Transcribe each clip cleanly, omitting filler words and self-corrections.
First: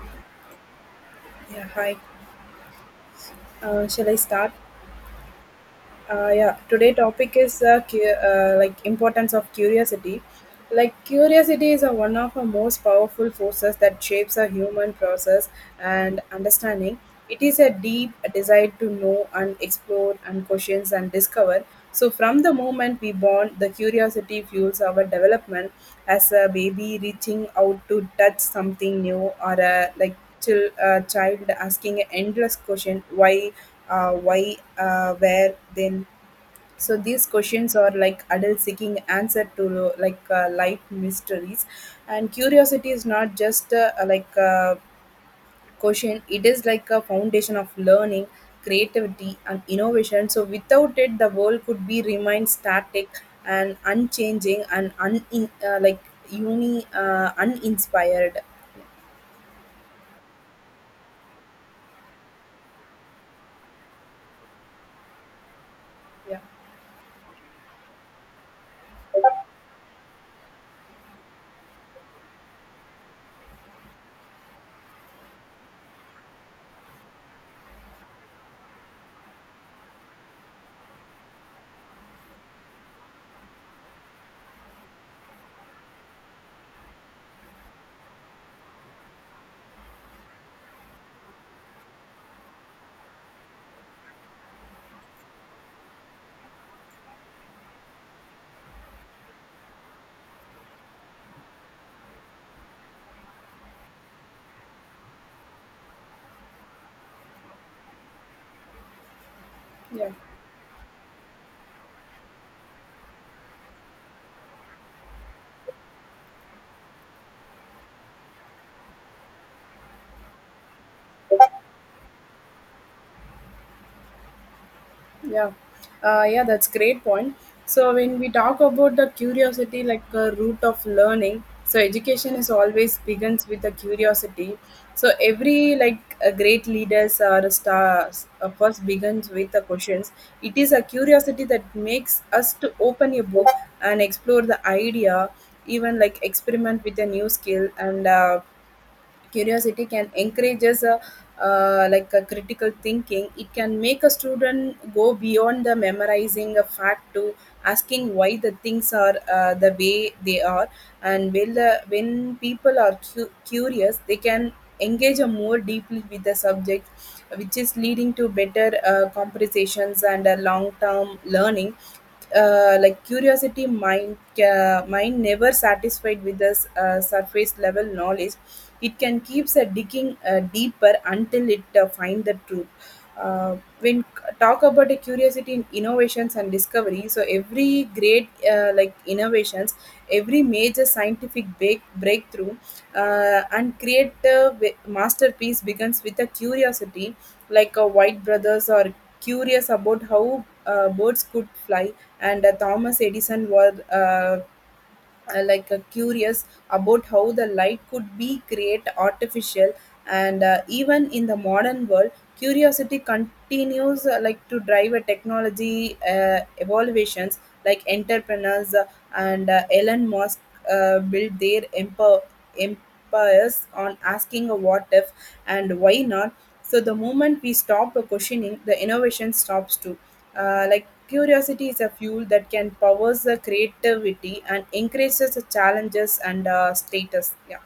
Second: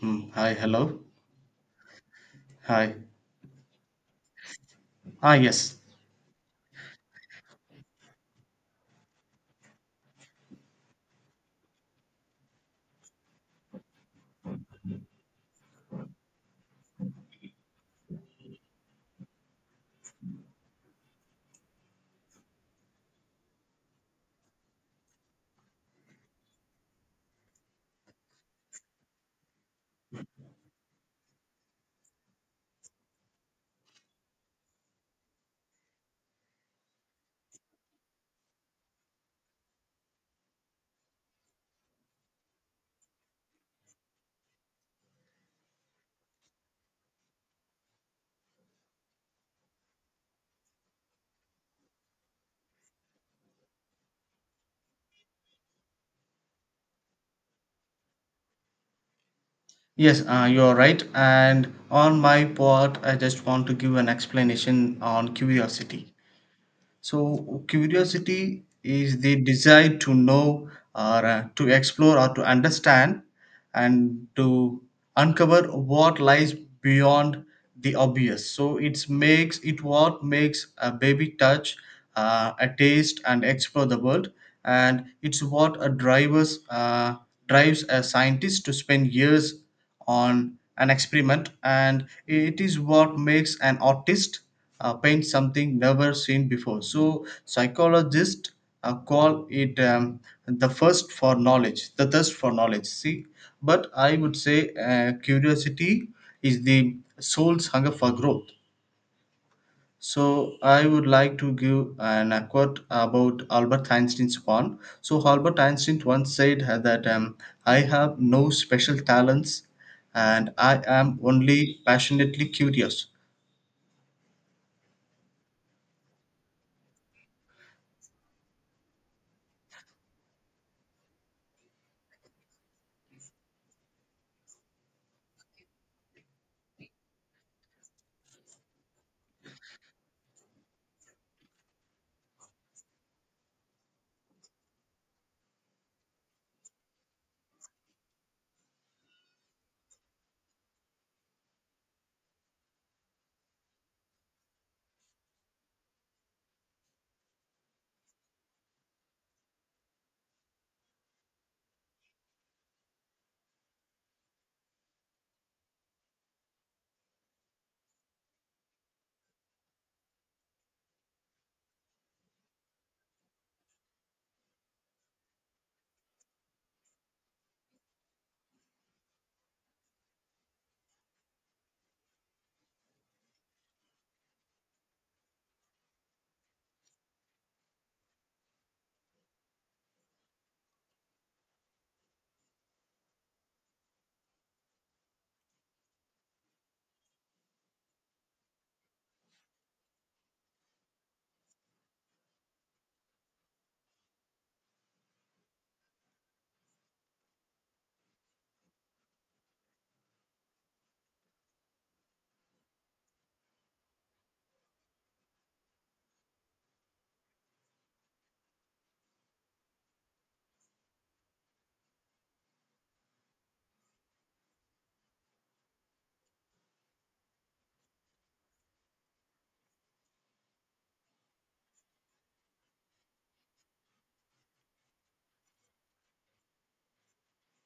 Hmm. Hi, hello. Yeah, hi. Hi. Shall I start? Ah, yes. Yeah, today topic is like importance of curiosity. Like curiosity is one of the most powerful forces that shapes a human process and understanding. It is a deep desire to know and explore and questions and discover. So from the moment we born, the curiosity fuels our development as a baby reaching out to touch something new or a like till a child asking an endless question why, where, then. So these questions are like adults seeking answer to like life mysteries, and curiosity is not just like a question; it is like a foundation of learning, creativity, and innovation. So without it, the world could be remain static and unchanging and un like uni uninspired. Yes, you're right. And on my part, I just want to give an explanation on curiosity. Yeah, So, curiosity is the desire to know or to explore or to understand and to uncover what lies beyond the obvious. So, it makes it what makes a baby touch, a taste, and explore the world. And it's what a driver's drives a scientist to spend years on an experiment, and it is what makes an artist paint something never seen before. So psychologists call it the thirst for knowledge, see, but I would say curiosity is the soul's hunger for growth. yeah. So I would like to give an a quote about Albert Einstein's one. So Albert Einstein once said that I have no special talents and I am only passionately curious. Yeah, yeah, that's great point. So when we talk about the curiosity, like a root of learning, so education is always begins with the curiosity. So every like a great leaders or stars first begins with the questions. It is a curiosity that makes us to open a book and explore the idea, even like experiment with a new skill and. Curiosity can encourage us like a critical thinking. It can make a student go beyond the memorizing a fact to asking why the things are the way they are, and when people are curious they can engage a more deeply with the subject, which is leading to better compensations and a long term learning. Like curiosity mind mind never satisfied with the surface level knowledge. It can keeps digging deeper until it find the truth. Talk about a curiosity in innovations and discovery, so every great like innovations, every major scientific breakthrough and creative masterpiece begins with a curiosity. Like a white brothers or curious about how birds could fly, and Thomas Edison was curious about how the light could be create artificial, and even in the modern world curiosity continues like to drive a technology evaluations, like entrepreneurs and Elon Musk build their empires on asking a what if and why not. So the moment we stop questioning, the innovation stops too. Like curiosity is a fuel that can powers the creativity and increases the challenges and status. Yeah.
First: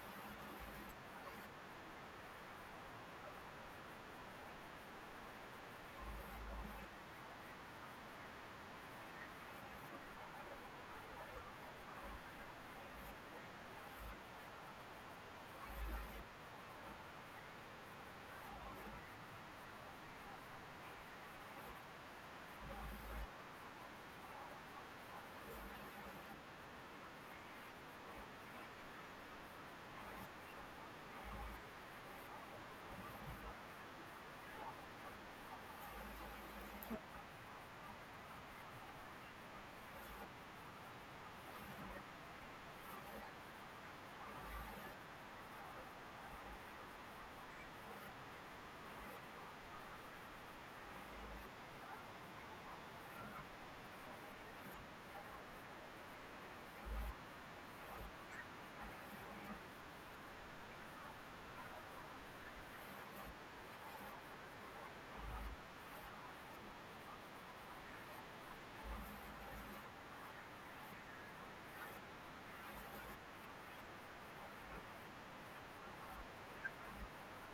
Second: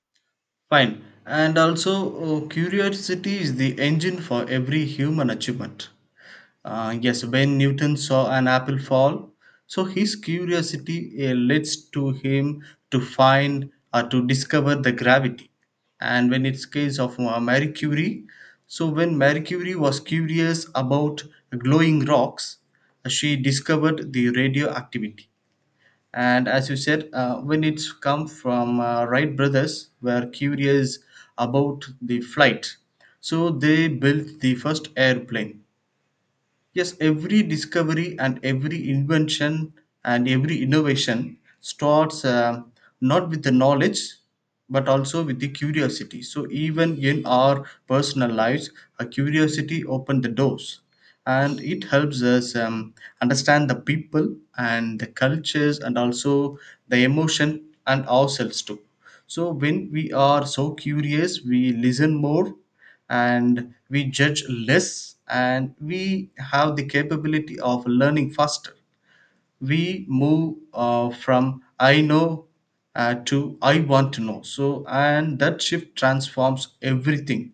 Fine. And also curiosity is the engine for every human achievement. Yes, when Newton saw an apple fall, so his curiosity leads to him to find or to discover the gravity. And when it's case of Marie Curie, so when Marie Curie was curious about glowing rocks, she discovered the radioactivity. And as you said, when it's come from Wright brothers, were curious about the flight, so they built the first airplane. Yes, every discovery and every invention and every innovation starts not with the knowledge but also with the curiosity. So, even in our personal lives, a curiosity opens the doors and it helps us understand the people and the cultures and also the emotion and ourselves too. So when we are so curious, we listen more and we judge less and we have the capability of learning faster. We move from I know to I want to know. So and that shift transforms everything.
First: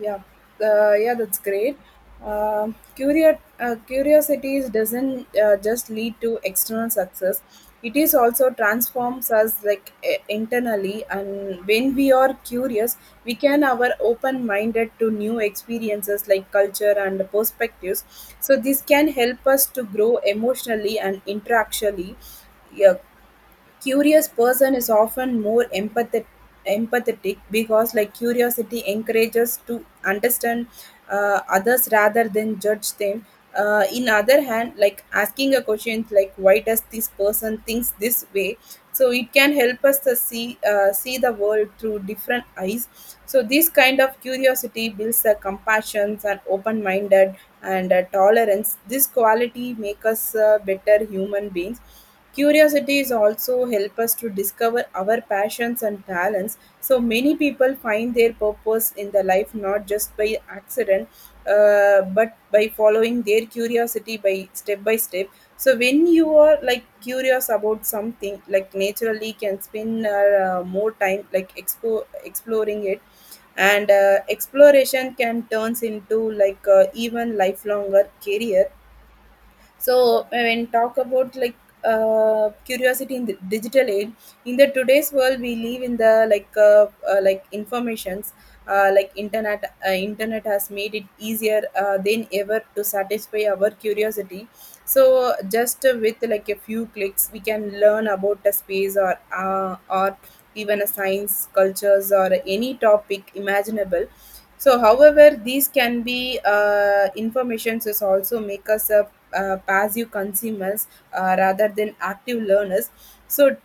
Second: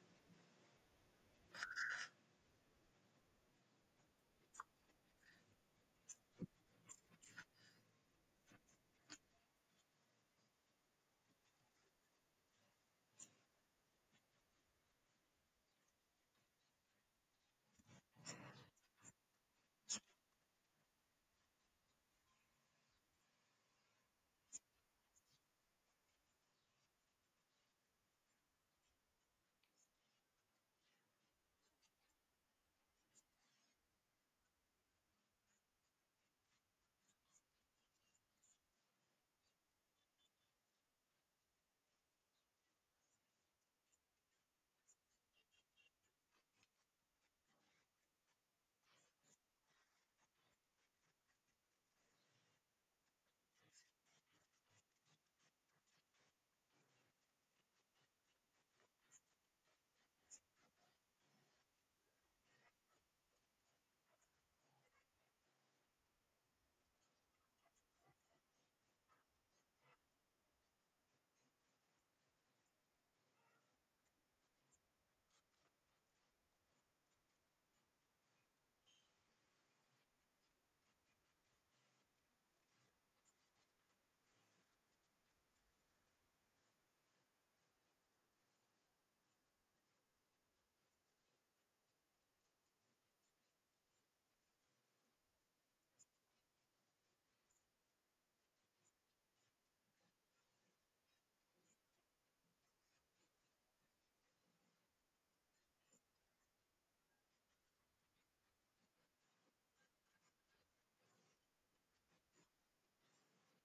Yeah, yeah, that's great. Curiosities doesn't just lead to external success; it is also transforms us like internally. And when we are curious, we can our open-minded to new experiences like culture and perspectives. So this can help us to grow emotionally and interactually. Yeah, curious person is often more empathetic because like curiosity encourages to understand others rather than judge them. In other hand, like asking a question like why does this person thinks this way, so it can help us to see the world through different eyes. So this kind of curiosity builds a compassion and open minded and tolerance. This quality make us better human beings. Curiosity is also help us to discover our passions and talents. So many people find their purpose in the life not just by accident, but by following their curiosity by step by step. So when you are like curious about something, like naturally can spend more time like exploring it, and exploration can turns into like even lifelonger career. So when talk about like curiosity in the digital age, in the today's world we live in the like informations. Internet has made it easier than ever to satisfy our curiosity. So just with like a few clicks we can learn about a space or even a science cultures or any topic imaginable. So however these can be informations is also make us a passive consumers rather than active learners. so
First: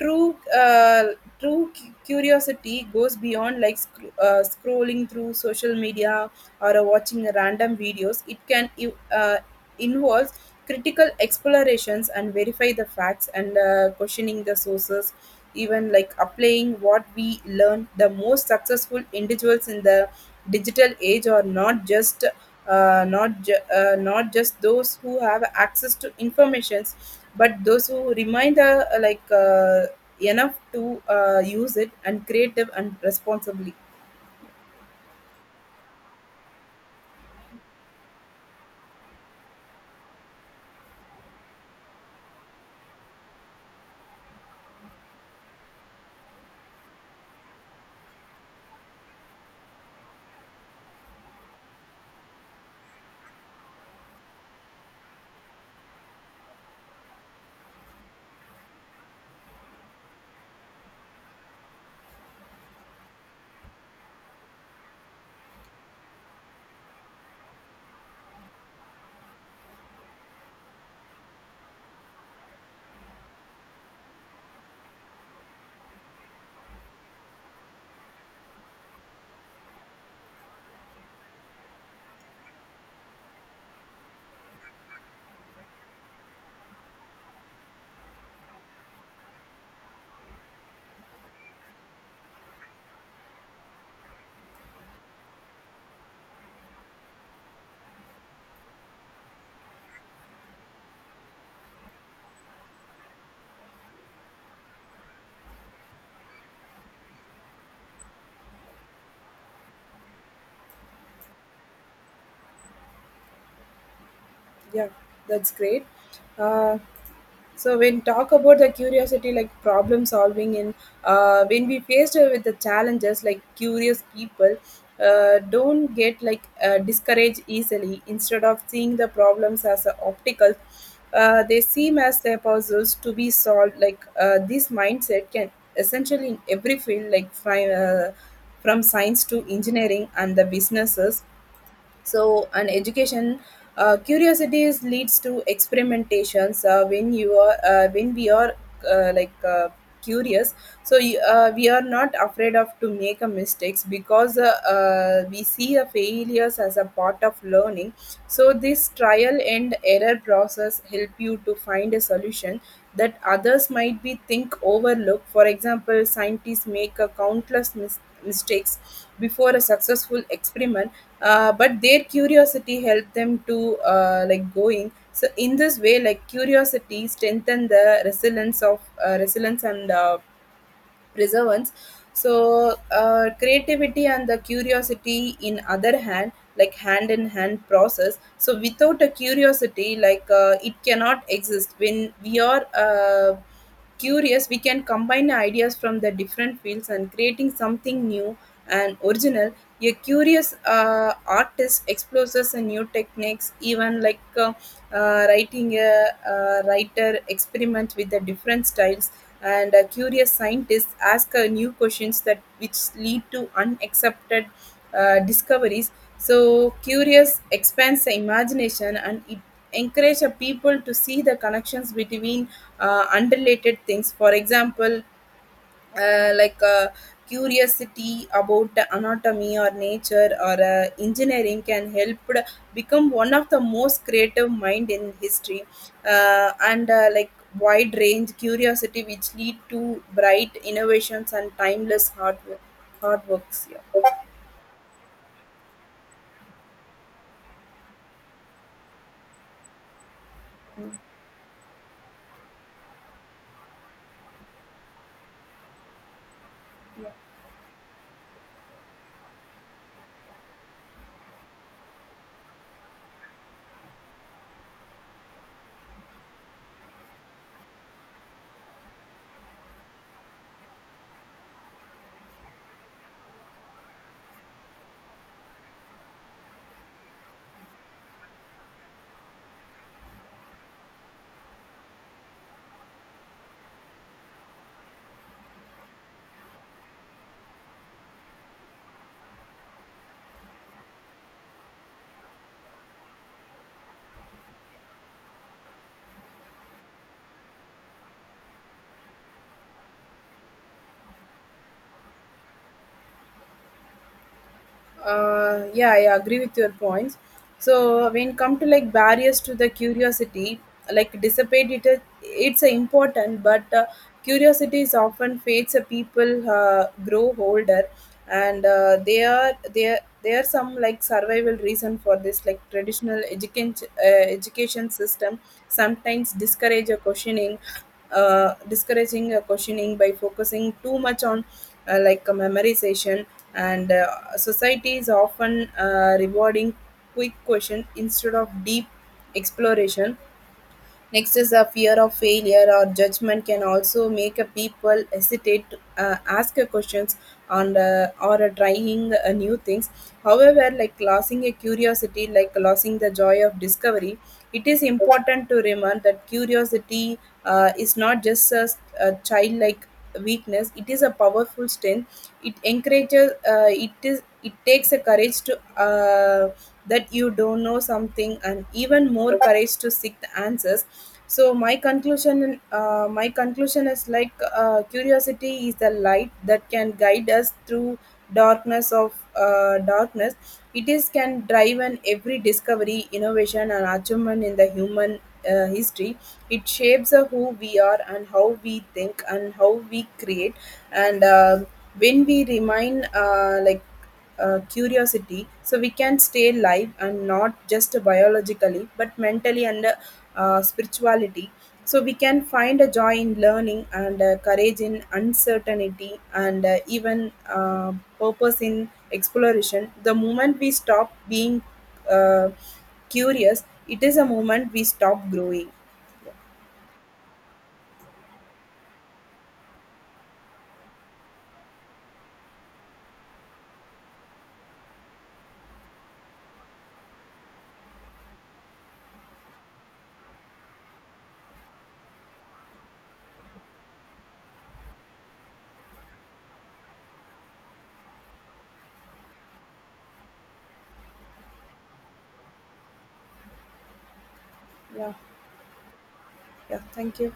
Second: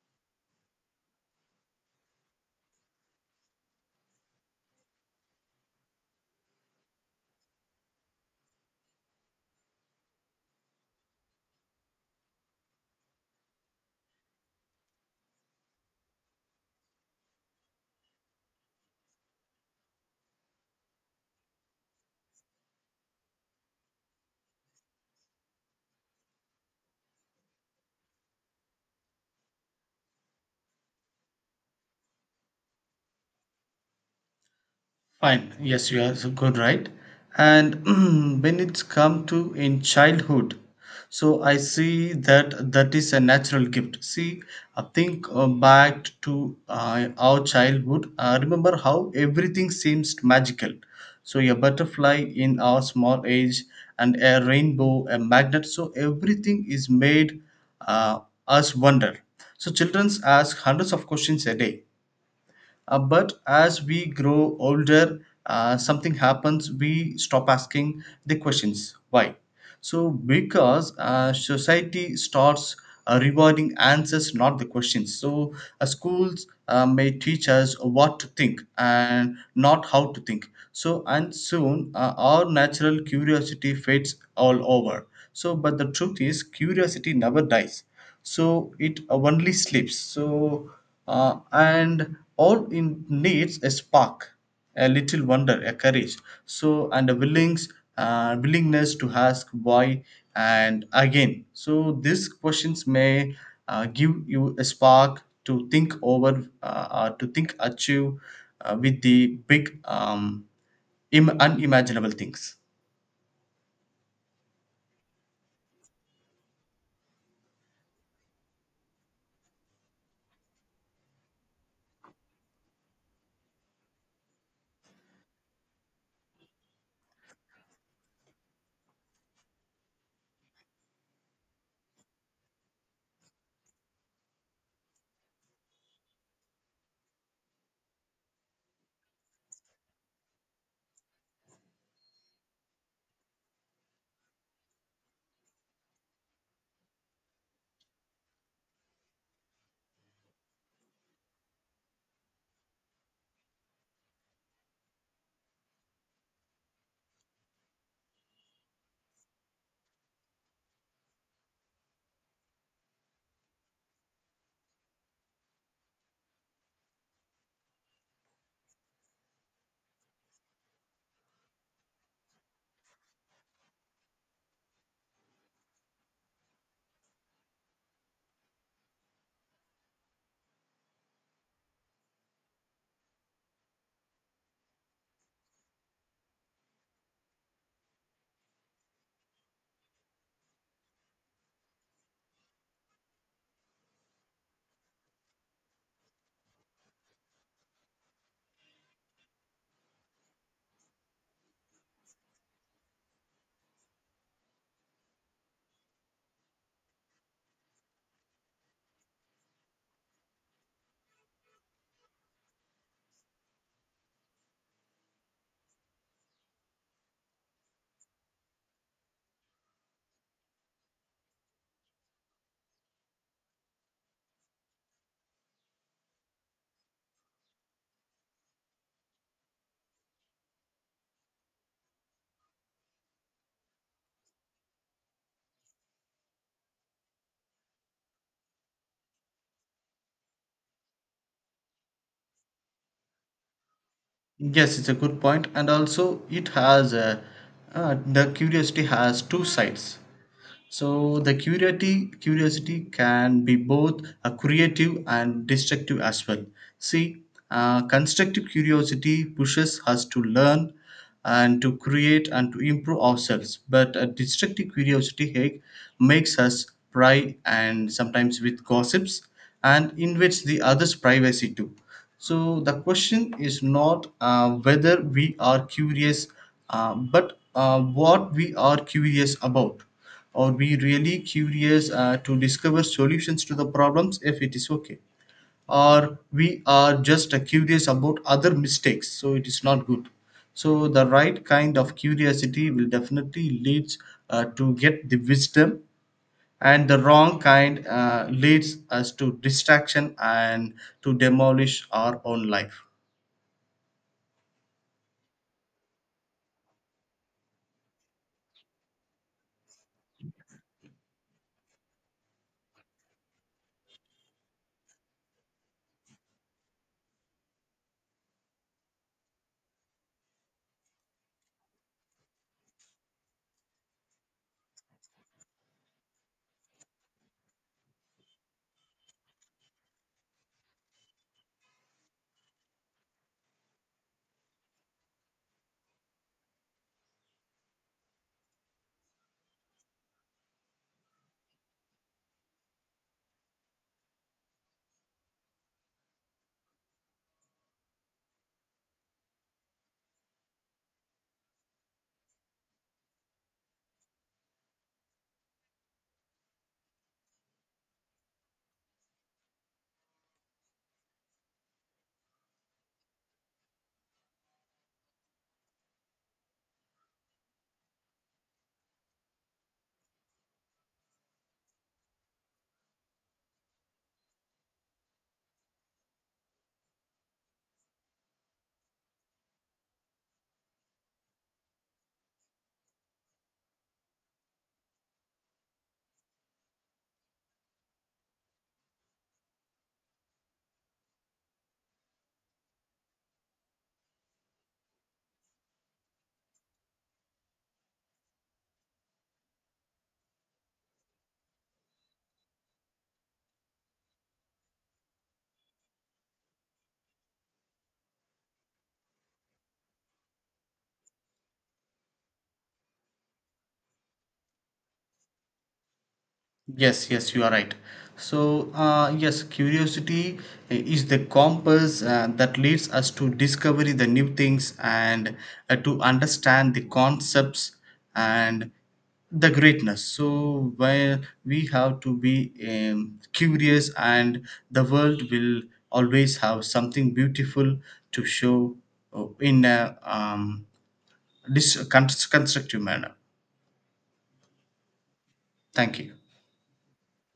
True, uh, true cu- curiosity goes beyond like scrolling through social media or watching random videos. It can involves critical explorations and verify the facts and questioning the sources, even like applying what we learn. The most successful individuals in the digital age are not just those who have access to informations, but those who remind enough to use it and creative and responsibly. Fine. Yes, you are so good, right? And when it's come to in childhood, so I see that that is a natural gift. See, I think back to our childhood. I remember how everything seems magical. So a butterfly in our small age, and a rainbow, a magnet. So everything is made uh, us wonder. So children ask hundreds of questions a day, but as we grow older, something happens, we stop asking the questions. Why? So, because society starts rewarding answers, not the questions. So, schools may teach us what to think and not how to think. So, and soon our natural curiosity fades all over. So, but the truth is, curiosity never dies, so it only sleeps. So and all it needs a spark, a little wonder, a courage, so and a willings willingness to ask why and again. So these questions may give you a spark to think over to think achieve with the big unimaginable things. Yeah, that's great. Uh, so when talk about the curiosity, like problem solving, and when we faced with the challenges, like curious people don't get like discouraged easily. Instead of seeing the problems as a obstacle, they seem as their puzzles to be solved. Like this mindset can essentially in every field, like from science to engineering and the businesses, so an education curiosities leads to experimentations. When we are uh, like uh, curious, we are not afraid of to make a mistakes because we see a failures as a part of learning. So this trial and error process help you to find a solution that others might be think overlook. For example, scientists make a countless mistakes before a successful experiment, but their curiosity helped them to like going. So in this way, like curiosity strengthen the resilience and preservance. So creativity and the curiosity in other hand like hand in hand process. So without a curiosity, like it cannot exist. When we are curious, we can combine ideas from the different fields and creating something new and original. A curious artist explores a new techniques, even like writing a writer experiment with the different styles, and curious scientists ask new questions that which lead to unaccepted discoveries. So curious expands the imagination, and it encourages people to see the connections between unrelated things. For example, uh, like uh, curiosity about the anatomy or nature or engineering can help to become one of the most creative mind in history and like wide range curiosity which lead to bright innovations and timeless hard works. Yeah. Yes, it's a good point, and also it has a, the curiosity has two sides. So the curiosity can be both a creative and destructive as well. See, constructive curiosity pushes us to learn and to create and to improve ourselves. But a destructive curiosity, hey, makes us pry and sometimes with gossips and invades the other's privacy too. So the question is not whether we are curious, but what we are curious about, or be really curious to discover solutions to the problems if it is okay, or we are just curious about other mistakes, so it is not good. So the right kind of curiosity will definitely leads to get the wisdom, and the wrong kind leads us to distraction and to demolish our own life. Yeah I agree with your points. So when come to like barriers to the curiosity, like dissipate it's important. But curiosity is often fades a people grow older, and they are there there are some like survival reason for this. Like traditional education system sometimes discourage a questioning, discouraging questioning by focusing too much on memorization, and society is often rewarding quick question instead of deep exploration. Next is a fear of failure or judgment can also make a people hesitate to ask a questions on the, or trying new things. However, like losing a curiosity, like losing the joy of discovery, it is important to remember that curiosity is not just a childlike weakness. It is a powerful strength. It encourages it takes a courage to that you don't know something, and even more courage to seek the answers. So my conclusion is like curiosity is the light that can guide us through darkness. It is can drive an every discovery, innovation, and achievement in the human history. It shapes who we are and how we think and how we create. And when we remain curiosity, so we can stay alive and not just biologically but mentally and spirituality. So we can find a joy in learning and courage in uncertainty and even purpose in exploration. The moment we stop being uh, curious, it is a moment we stop growing. Yes, yes, you are right. So, yes, curiosity is the compass that leads us to discover the new things and to understand the concepts and the greatness. So, where we have to be curious, and the world will always have something beautiful to show in a dis- constructive manner. Yeah. Thank you. Yeah, thank you.